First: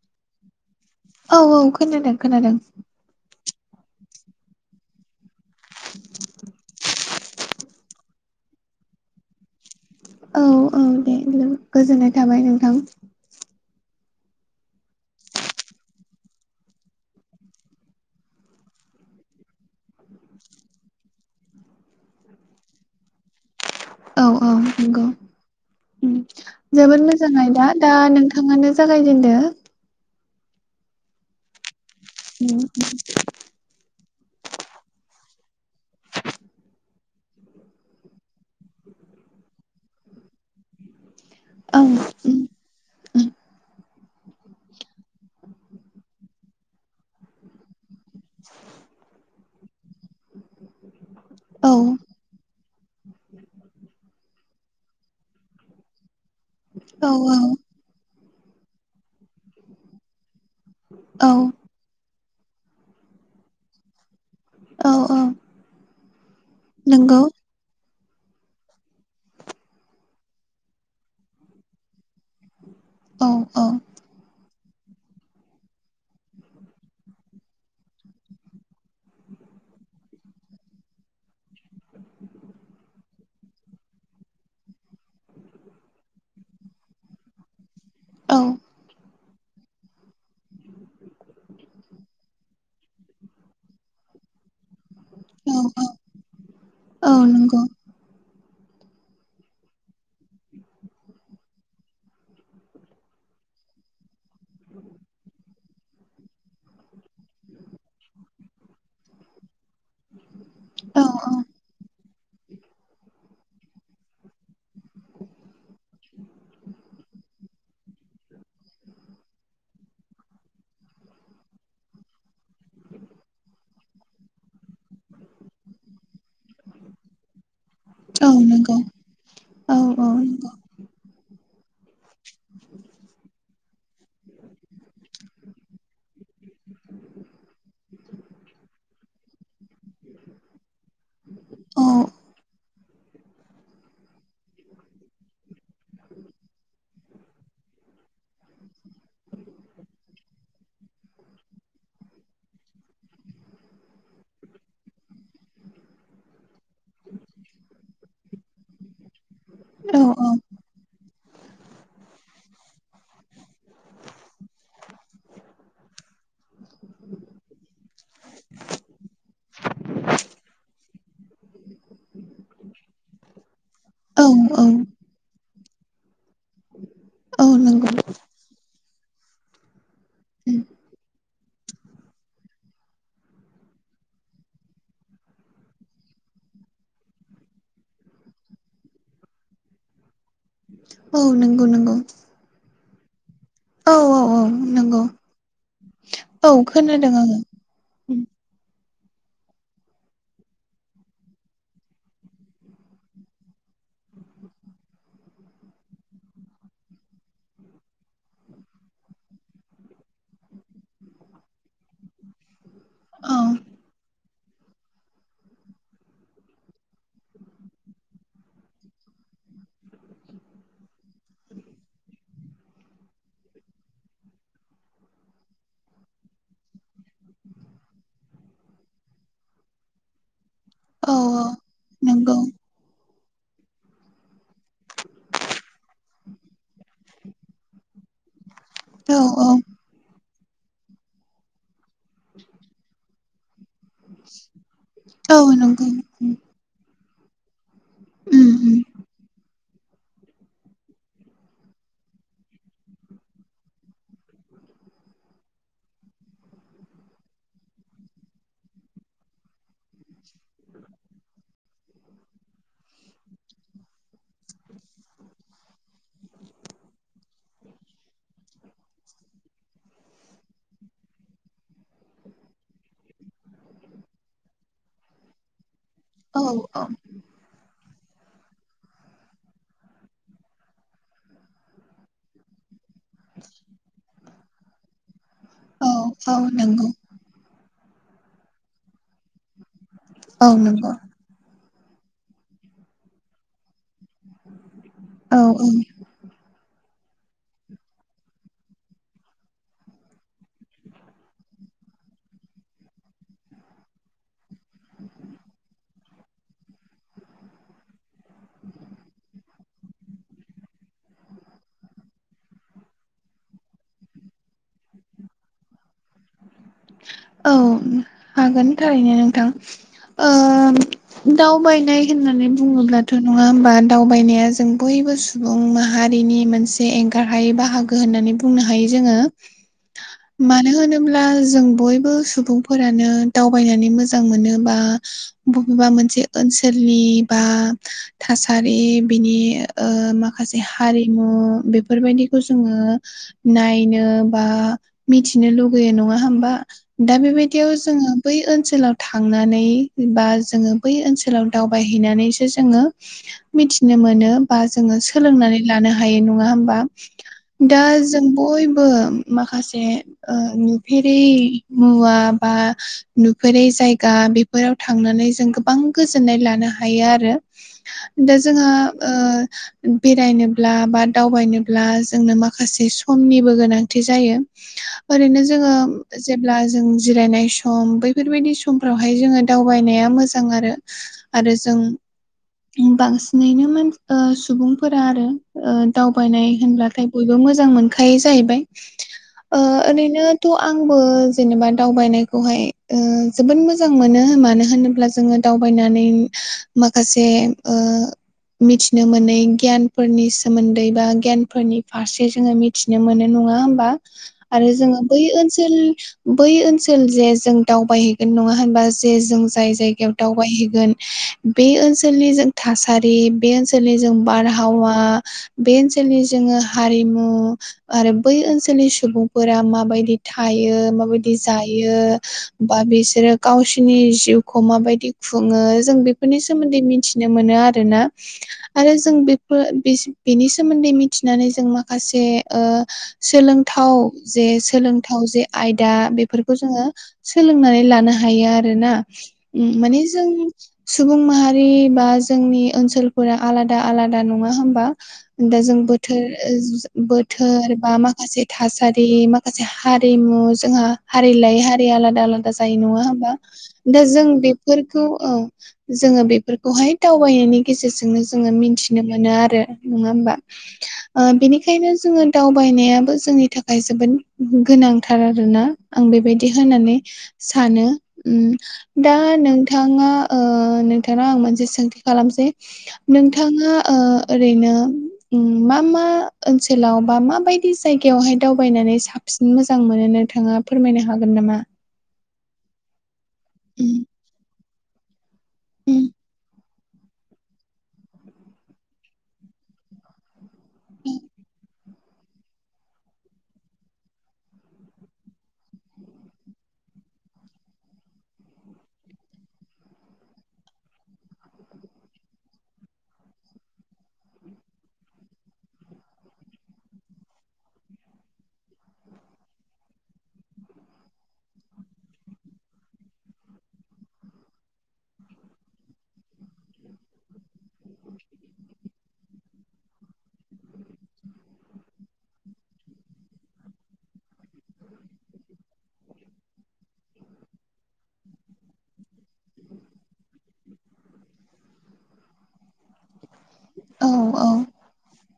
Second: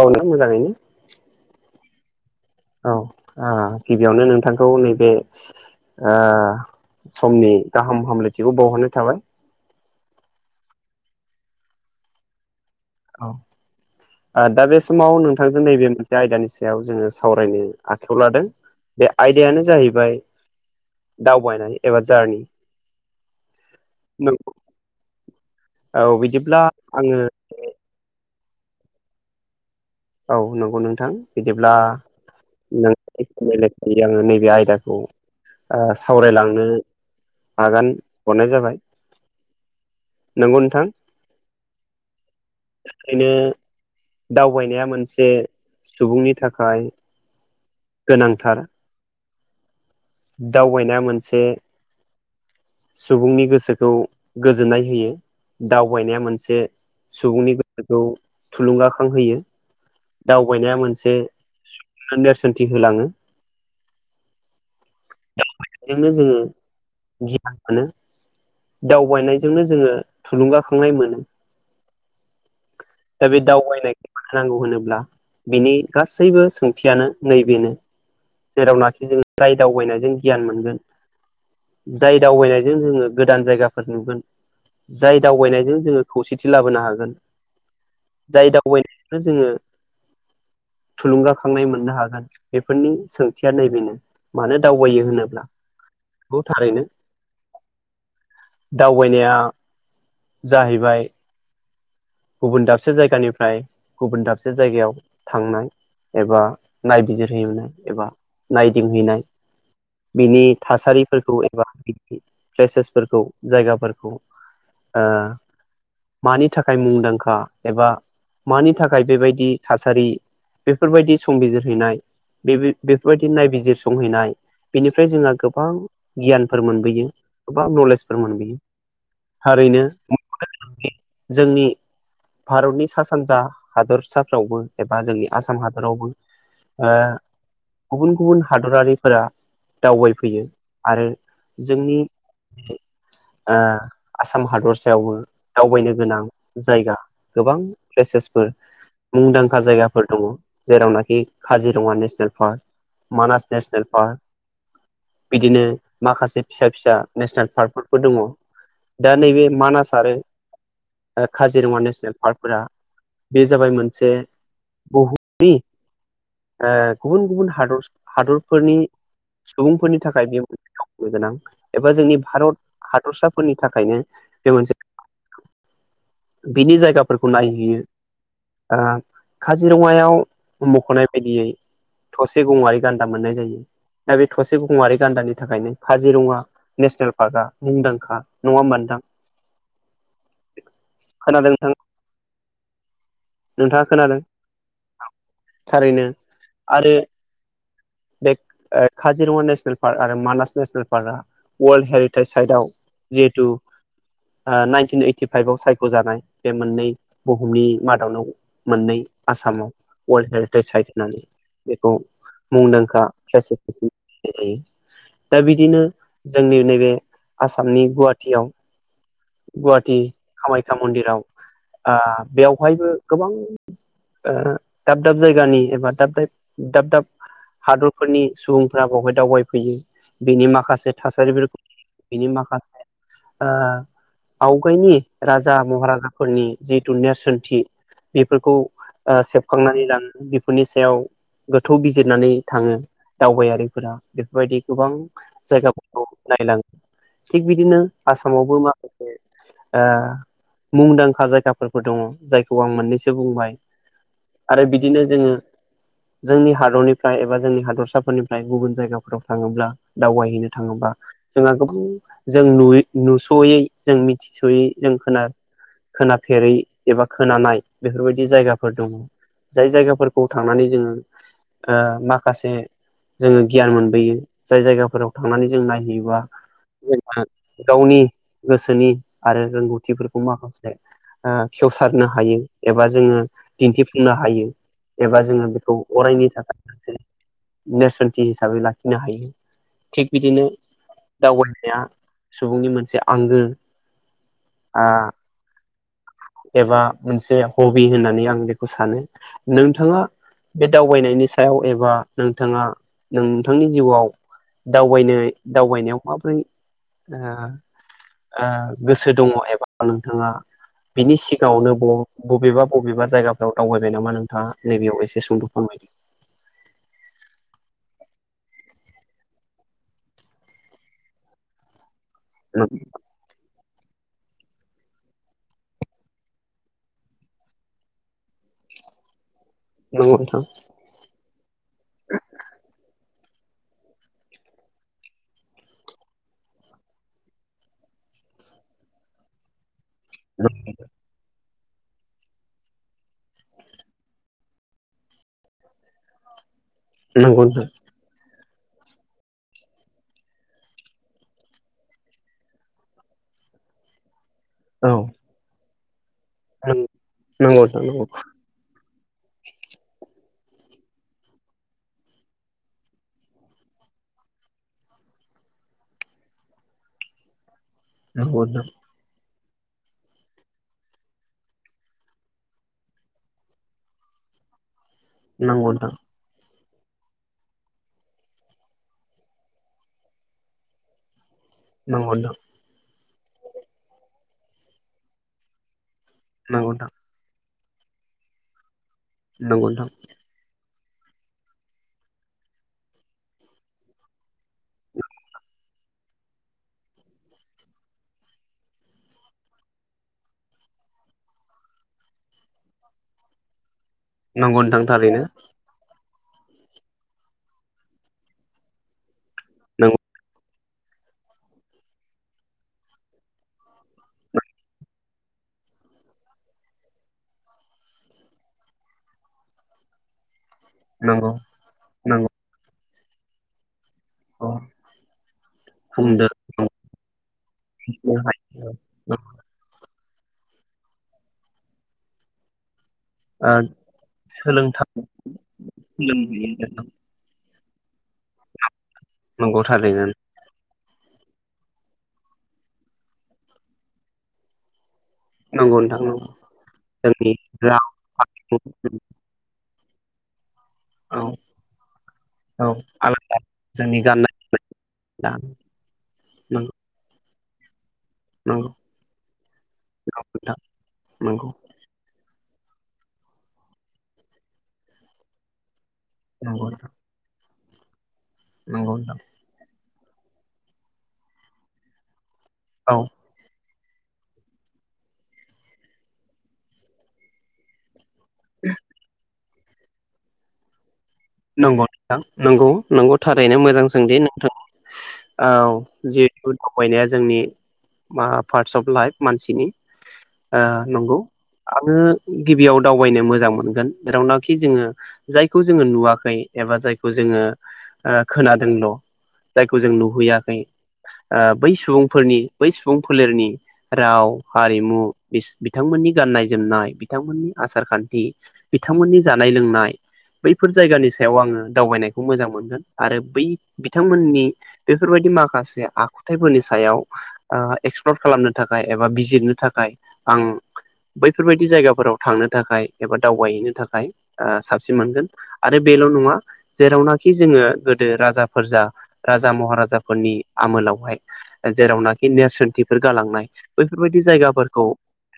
औ ना औ औ खोनादों खोनादों मोजाङैनो औ गिबियावनो नोंथांखौ नैबे समनि गाहाम हामलायथिखौ बावहरनाय थाबाय औ औ दे जबोद गोजोननाय थाबाय नोंथां औ दा बे समाव नोंथांजों नैबे मोनसे आयदानि सायाव जोङो सावरायनो आखायाव लादों बे आयदायानो जाहैबाय दावबायनाय एबा जारनि [unintelligible] नोंगौ औ बिदि जोबोद मोजाङै दा दा नोंथाङानो जागायजेनदो औ नंगौ नोंथां बिदिब्ला उ नों आङो नैबे आयदाखौ सावरायलांनो आगान हरनाय जाबाय नंगौ नोंथां औ बेायनो उम दावबायनाया मोनसे सुबुंनि थाखाय गोनांथार दावबायनाया मोनसे औ सुबुंनि गोसोखौ गोजोननाय होयो दावबायनाया मोनसे औ सुबुंनि खौ थुलुंगाखांहोयो दावबायनाया मोनसे औ नेरसोनथि होलाङो औ औ बेजोंनो जोङो नंगौ गियान मोन दावबायनायजोंनो जोङो थुलुंगाखांनाय मोनो दा औ बे औ दावबायनायखौ मांगौ होनोब्ला बिनि गासैबो सोंथियानो नैबेनो जेरावनाखि जोङो राय दावबायनायजों गियान मोनगोन जाय दावबायनायजों जोङो गोदान जायगाफोर नुगोन जाय दावबायनायजों जोङो खौसेथि लाबोनो हागोन औ जाय दावबायनायावनो जोङो थुलुंगाखांनाय मोननो हागोन बेफोरनि सोंथिया नैबेनो मानो दावबायो होनोब्ला औ औ बेखौ थारैनो औ नंगौ दावबायनाया जाहैबाय गुबुन दाबसे जायगानिफ्राय गुबुन दाबसे जायगायाव थांनाय एबा नायबिजिरहैनाय एबा नायदिंहैनाय बिनि औ औ थासारिफोरखौ एबा प्लेसेसफोरखौ जायगाफोरखौ मानि थाखाय थाखाय मुंदांखा एबा मानि थाखाय बेबायदि थासारि बेफोरबायदि संबिजिरहैनाय बे बेफोरबायदि नायबिजिर संहैनाय बेनिफ्राय जोंहा गोबां गियानफोर मोनबोयो गोबां नलेज फोर औ मोनयो नंगौ औ थारैनो औ नंगौ [inaudible] भारतनि सा सानजा हादरसाफ्रावबो एबा जोंनि आसाम हादरावबो ओ गुबुन गुबुन हादरारिफोरा दावबायफैयो आरो औ जोंनि ओ आसाम हादरसायावबो दावबायनो गोनां जायगा गोबां प्लेसेसफोर मुंदांखा जायगाफोर दङ' जेरावनाखि Kaziranga national park, Manas national park बिदिनो माखासे फिसा फिसा नेसनेल पार्कफोरबो दङ'। दा नैबे मानास आरो औ दा काजिरङा नेसनेल पार्कफोरा बे जाबाय मोनसे बुहुमनि ओ गुबुन गुबुन हादर हादरफोरनि सुबुंफोरनि थाखाय बे मोनसे मावनो गोनां एबा जोंनि भारत हादरसाफोरनि थाखायनो औ बे औ मोनसे बिनि जायगाफोरखौ नायहैयो। नंगौ ओ काजिरङायाव मख'नाय बायदियै थसे गङारि गान्दा मोननाय जायो। दा बे थसे गङारि गान्दानि थाखायनो काजिरङा नेसनेल पार्कआ मुंदांखा। नङा होमबा नोंथां? औ खोनादों नंगौ नोंथां नंगौ। नोंथाङा औ खोनादों औ औ नंगौ थारैनो औ आरो खोनादों आङो बेग ओ काजिरङा नेसनेल पार्क आरो मानास नेसनेल पार्कआ वर्ल्ड हेरिटेज साइटआव जिहेतु नाइनटिन ओइ टिफाइभआव सायख'जानाय बे मोननै बुहुमनि मादावनाव मोननै आसामाव वर्ल्ड हेरिटेज साइट होननानै बेखौ मुंदांखा औ फेसिटिसनि जेरै दा बिदिनो जोंनि नैबे आसामनि गुवाहाटीयाव गुवाहाटी कामाख्या मन्दिराव बेवहायबो गोबां ओ दाब दाब जायगानि एबा दाब दाइब दाब दाब हादरफोरनि सुबुंफ्रा बावहाय दावबायफैयो बेनि माखासे औ थासारिफोरखौ बिनि नंगौ माखासे ओ आवगाय राजा महाराजाफोरनि जिहेथु नेरसोनथि बेफोरखौ औ ओ औ सेबखांनानै लाङो। बेफोरनि सायाव गोथौ बिजिरनानै थाङो। दावबायारिफोरा बेफोरबायदि गोबां औ नंगौ उम जायगाफोराव नायलाङो थिग बिदिनो आसामावबो उम माखासे ओ मुंदांखा जायगाफोर दङ'। जायखौ आं मोननैसो बुंबाय आरो बिदिनो जोङो जोंनि हादरनिफ्राय एबा जोंनि हादरसाफोरनिफ्राय गुबुन जायगाफोराव थाङोब्ला दावबायहैनो थाङोबा जोंहा गोबां जों नुयै नुस'यै जों मिथिस स'यै जों खोना-खोनाफेरै एबा खोनानाय बेफोरबायदि जायगाफोर दङ'। जाय जायगाफोरखौ थांनानै जोङो ओ माखासे जोङो गियान मोनबोयो। जाय जायगाफोराव थांनानै जों नायहैयोबा औ औ [unintelligible] गावनि गोसोनि आरो रोंगौथिफोरखौ माखासे ओ खेवसारनो हायो एबा जोङो दिन्थिफुंनो हायो एबा जोङो बेखौ अरायनि औ औ नंगौ थाखाय नेरसोनथि हिसाबै लाखिनो हायो। थिग बिदिनो औ नंगौ दावबायनाया सुबुंनि मोनसे आंगो आ औ औ। एबा मोनसे हबि होननानै आं बेखौ सानो। नोंथाङा बे दावबायनायनि सायाव एबा नोंथाङा नोंथांनि जिउआव दावबायनो दावबायनायाव माब्रै ओ ओ गोसो दङ' एबा नोंथाङा बिनि सिगाङावनो ब-बबेबा बबेबा जायगाफ्राव दावबाय नामा नोंथाङा नैबेयाव एसे सुंद' फोरमायदो। औ हागोन थारैनो नोंथां। दाव बायनाय होननानै बुङोब्ला थ' नङा होमबा दावबायनाया जों बयबो सुबुं माहारिनि मोनसे एंगारहायै बाहागो। गो होननानै बुंनो हायो जोङो नंगौ नोंथां मानो होनोब्ला जों बयबो सुबुं फोरानो दावबायनानै मोजां मोनो बा बबेबा मोनसे ओनसोलनि बा थासारि बिनि माखासे हारिमु बेफोर बायदिखौ जोङो नायनो बा मिथिनो लुगैयो नङा होम बा दा नंगौ नोंथां बेबायदियाव जोङो बै ओनसोलाव थांनानै बा जोङो बै ओनसोलाव दावबाय हैनानैसो जोङो मिथिनो मोनो। बा औ जोङो सोलोंनानै लानो हायो नङा होमबा नंगौ दा नोंथां जों बयबो माखासे ओ नुफेरै मुवा बा नुफेरै जायगा बेफोराव थांनानै जों गोबां गोजोननाय लानो हायो आरो। दा नंगौ जोंहा ओ बेरायनोब्ला बा दावबायनोब्ला जोंनो माखासे समनिबो गोनांथि जायो। [inaudible] ओरैनो नंगौ जोङो नोंथां जेब्ला जों जिरायनाय सम बैफोर बायदि समफ्रावहाय जोङो दावबायनाया मोजां आरो। आरो जों नंगौ नोंथां बांसिनैनो मान ओ सुबुंफोरा आरो दावबायनाय नंगौ होनब्लाथाय बयबो मोजां मोनखायो जाहैबाय ओ नोंथां ओरैनो आंबो जेनेबा दावबायनायखौ हाय ओ जोबोद मोजां मोनो मानो होनोब्ला जोङो दावबायनानै माखासे ओ मिथिनो मोनै गियान फोरनि सोमोन्दै बा गियान फोरनि फारसे जोङो मि थिनो मोनो नङा होमबा नंगौ आरो नोंथां नंगौ नोंथां नंगौ नोंथां जोङो बै थारैनो ओनसोल सोल बै ओनसोल जे जों दावबायहैगोन नङा होनबा? जे जों जाय नंगौ जायगायाव दावबायहैगोन बे ओनसोलनि जों थासारि बे ओनसोलनि जों बारहावा बे ओनसोलनि जोङो हारिमु आरो बै ओनसोलनि सुबुंफोरा माबायदि थायो नंगौ माबायदि जायो नंगौ बा बिसोरो गावसिनि औ जिउखौ माबायदि खुङो जों बुंदो बेफोरनि सोमोन्दै मिथिनो मोनो आरोना। आरो जों बेफोर बिस बेनि सोमोन्दै मिथिनानै जों माखासे ओ सोलोंथाव जे सोलोंथाइ सोलों जे आयदा बेफोरखौ जोङो सोलोंनानै लानो हायो आरोना। नंगौ उम माने थारैनो जों सुबुं माहारि बा जोंनि ओनसोल फोरा आलादा आलादा नङा होमबा? दा नंगौ जों नोंथां बोथोर नंगौ ओ जो जोंनि बोथोर राव बा माखासे थासारि मा माखासे हारिमु जोंहा औ हारि लायै हारि आलादा आलादा औ जायो नङा होमबा आलादा दा जोंनि जों गाननाय बे फोर खौ जोमनाय जोङो नंगौ बेफोरखौहाय दावबायनायनि गेजेरजोंनो जोङो नंगौ मिथिनो मोनो आरो नङा होमबा? नोंथां नंगौ बेखायनो जोङो दावबायनायाबो जोंनि थाखाय जोबोद गोनांथार आरोना। आं बेबायदि नंगौ नोंथां होननानै सानो उम नंगौ नोंथां दा नों थाङा ओ नोंथांनाव आं मोनसे सोंथि खालामसै औ नोंथां थाङा ओ ओरैनो मा मा ओनसोलाव बा माबाय दि जायगायावहाय दावबायनानै साबसिन मोजां मोनो नोंथाङा फोरमायनो हागोन नामा? नंगौ नोंथां नंगौ नंगौ थारैनो मोजां उम सोंथि नोंथां औ उम जिहेतु दावबायनाया जोंनि मा पार्स अफ लाइफ मानसिनि ओ नंगौ। आङो गिबियाव दावबायनो मोजां मोनगोन जेरावनाखि जोङो जायखौ जोङो नुवाखै। एबा जायखौ जोङो खोनादोंल' जायखौ जों नुहैयाखै बै सुबुंफोरनि बै सुबुं फोलेरनि राव हारिमु बिथांमोननि गाननाय-जोमनाय बिथांमोननि आसार खान्थि बिथांमोननि जानाय लोंनाय बैफोर जायगानि सायाव सायाव आङो दावबायनायखौ मोजां। मोनगोन आरो बै बिथांमोननि बेफोरबायदि माखासे आखुथायफोरनि सायाव एक्सप्लर खालामनो थाखाय एबा बिजिरनो थाखाय आं बैफोरबायदि जायगाफोराव थांनो थाखाय एबा दावबायहैनो थाखाय साबसिन मोनगोन। आरो बेल' नङा जेरावनाखि जोङो गोदो राजाफोर जा राजा महाराजाफोरनि आमोलावहाय जेरावनाखि नेरसोनथिफोर गालांनाय औ बैफोरबायदि औ जायगाफोरखौ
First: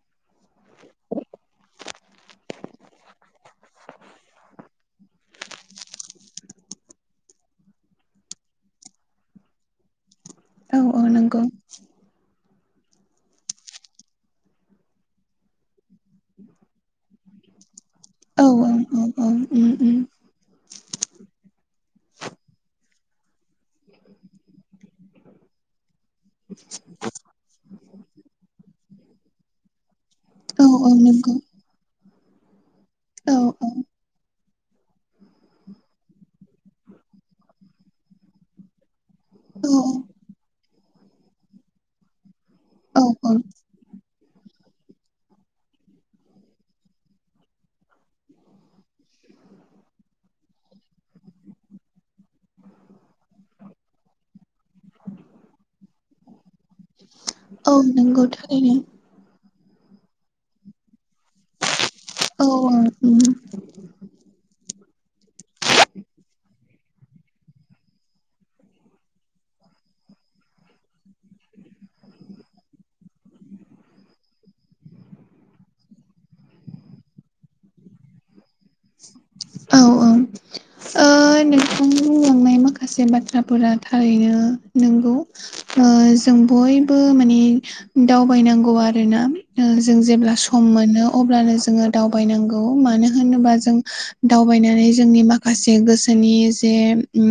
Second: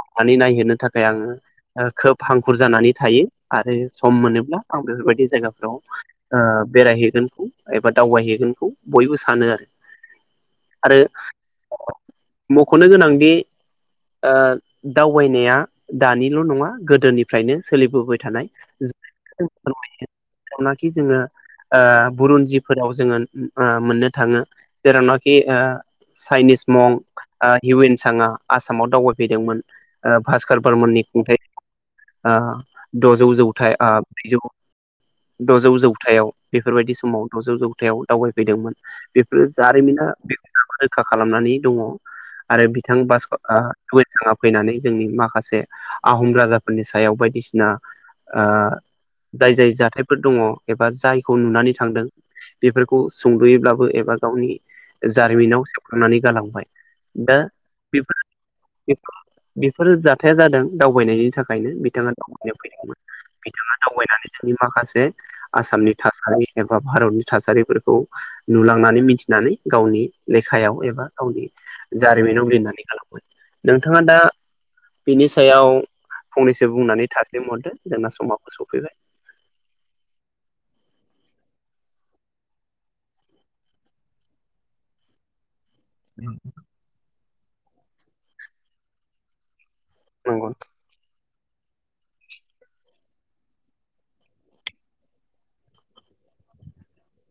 सनानै नायहोनो थाखाय आङो खोब हांखुर जानानै थायो आरो सम मोनोब्ला आं बेफोरबायदि जायगाफोराव बेरायहैगोनखौ एबा दावबायहैगोनखौ बयबो सानो आरो। औ आरो औ नंगौ मख'नो गोनांदि दावबायनाया दानिल' नङा गोदोनिफ्रायनो सोलिबोबाय औ थानायखौ औ जोङो उम फोरमायो उम जाय नाखि जोंङो बुरन्जिफोराव जोङो मोननो थाङो जेरावनाखि ओ चाइनिस मं हिउ एन साङआ आसामाव दावबायफैदोंमोन। भास्कर औ औ ब्मननि नंगौ खुंथाय द'जौ औ जौथाइ ब्रैजौ द'जौ जौथायाव बेफोरबायदि समाव द'जौ जौथायाव दावबायफैदोंमोन। बेफोरो औ जारिमिना बेखौबा रोखा खालामनानै दङ आरो बिथां औ बास औ हिउएनसांङा फैनानै जोंनि माखासे आहम राजाफोरनि सायाव बायदिसिना ओ जाय जाय जाथायफोर दङ एबा जायखौ नुनानै थांदों बेफोरखौ सुंद'योब्लाबो एबा गावनि जारिमिनाव सेबखांनानै गालांबाय। दा औ नंगौ थारैनो [unintelligible] बेफोर जाथाया जादों दावबायनायनि थाखायनो बिथाङा औ औ नि माखासे आसामनि थासारि एबा भारतनि थासारिफोरखौ नुलांनानै मिथिनानै गावनि लेखायाव एबा गावनि जारिमिनाव लिरनानै गालाङो नोंथाङा दा बिनि सायाव फंनैसो बुंनानै थासलि महरदो जोंना समाखौ सफैबाय। औ औ ओ नोंथां बुंलांनाय माखासे बाथ्राफोरा थारैनो नंगौ जों बय माने दावबायनांगौ आरोना जों जेब्ला नंगौ सम मोनो अब्लानो जोङो दावबायनांगौ मानो होनोबा जों दावबायनानै जोंनि माखासे माखासे गोसोनि जे ओ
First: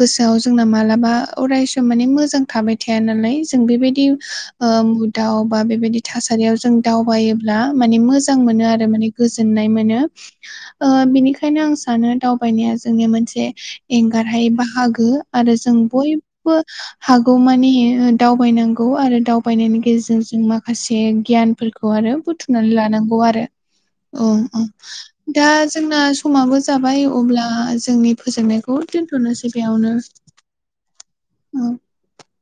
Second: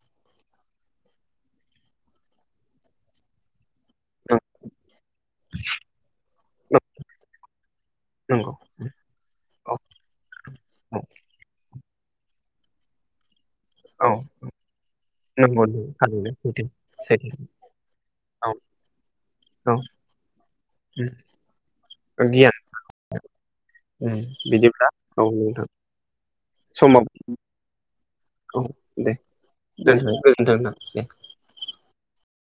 गोसोआव जोंना मालाबा अरायस माने मोजां थाबाय थाया नालाय जों बेबायदि बुदाव बा बेबायदि थासारियाव जों दावबायोब्ला माने मोजां नंगौ मोनो आरो माने गोजोननाय औ मोनो औ बेनिखायनो आं सानो दाउ दावबायनाया जोंनि मोनसे औ एंगार बाहागो आरो नंगौ जों थारैनो बयबो सैथो सैथो हागौ मानि औ दावबायनांगौ आरो औ आायनायनि गेजेरजों जों माखासे गियानफोरखौ आरो गियान बुथुमनानै लानांगौ आरो। औ औ बिदिब्ला औ दा नोंथां जोंना समाबो जाबाय समाव अब्ला जोंनि औ फोजोबनायखौ दे दोनथ'नोसै बेयावनो गोजोनथों दे। औ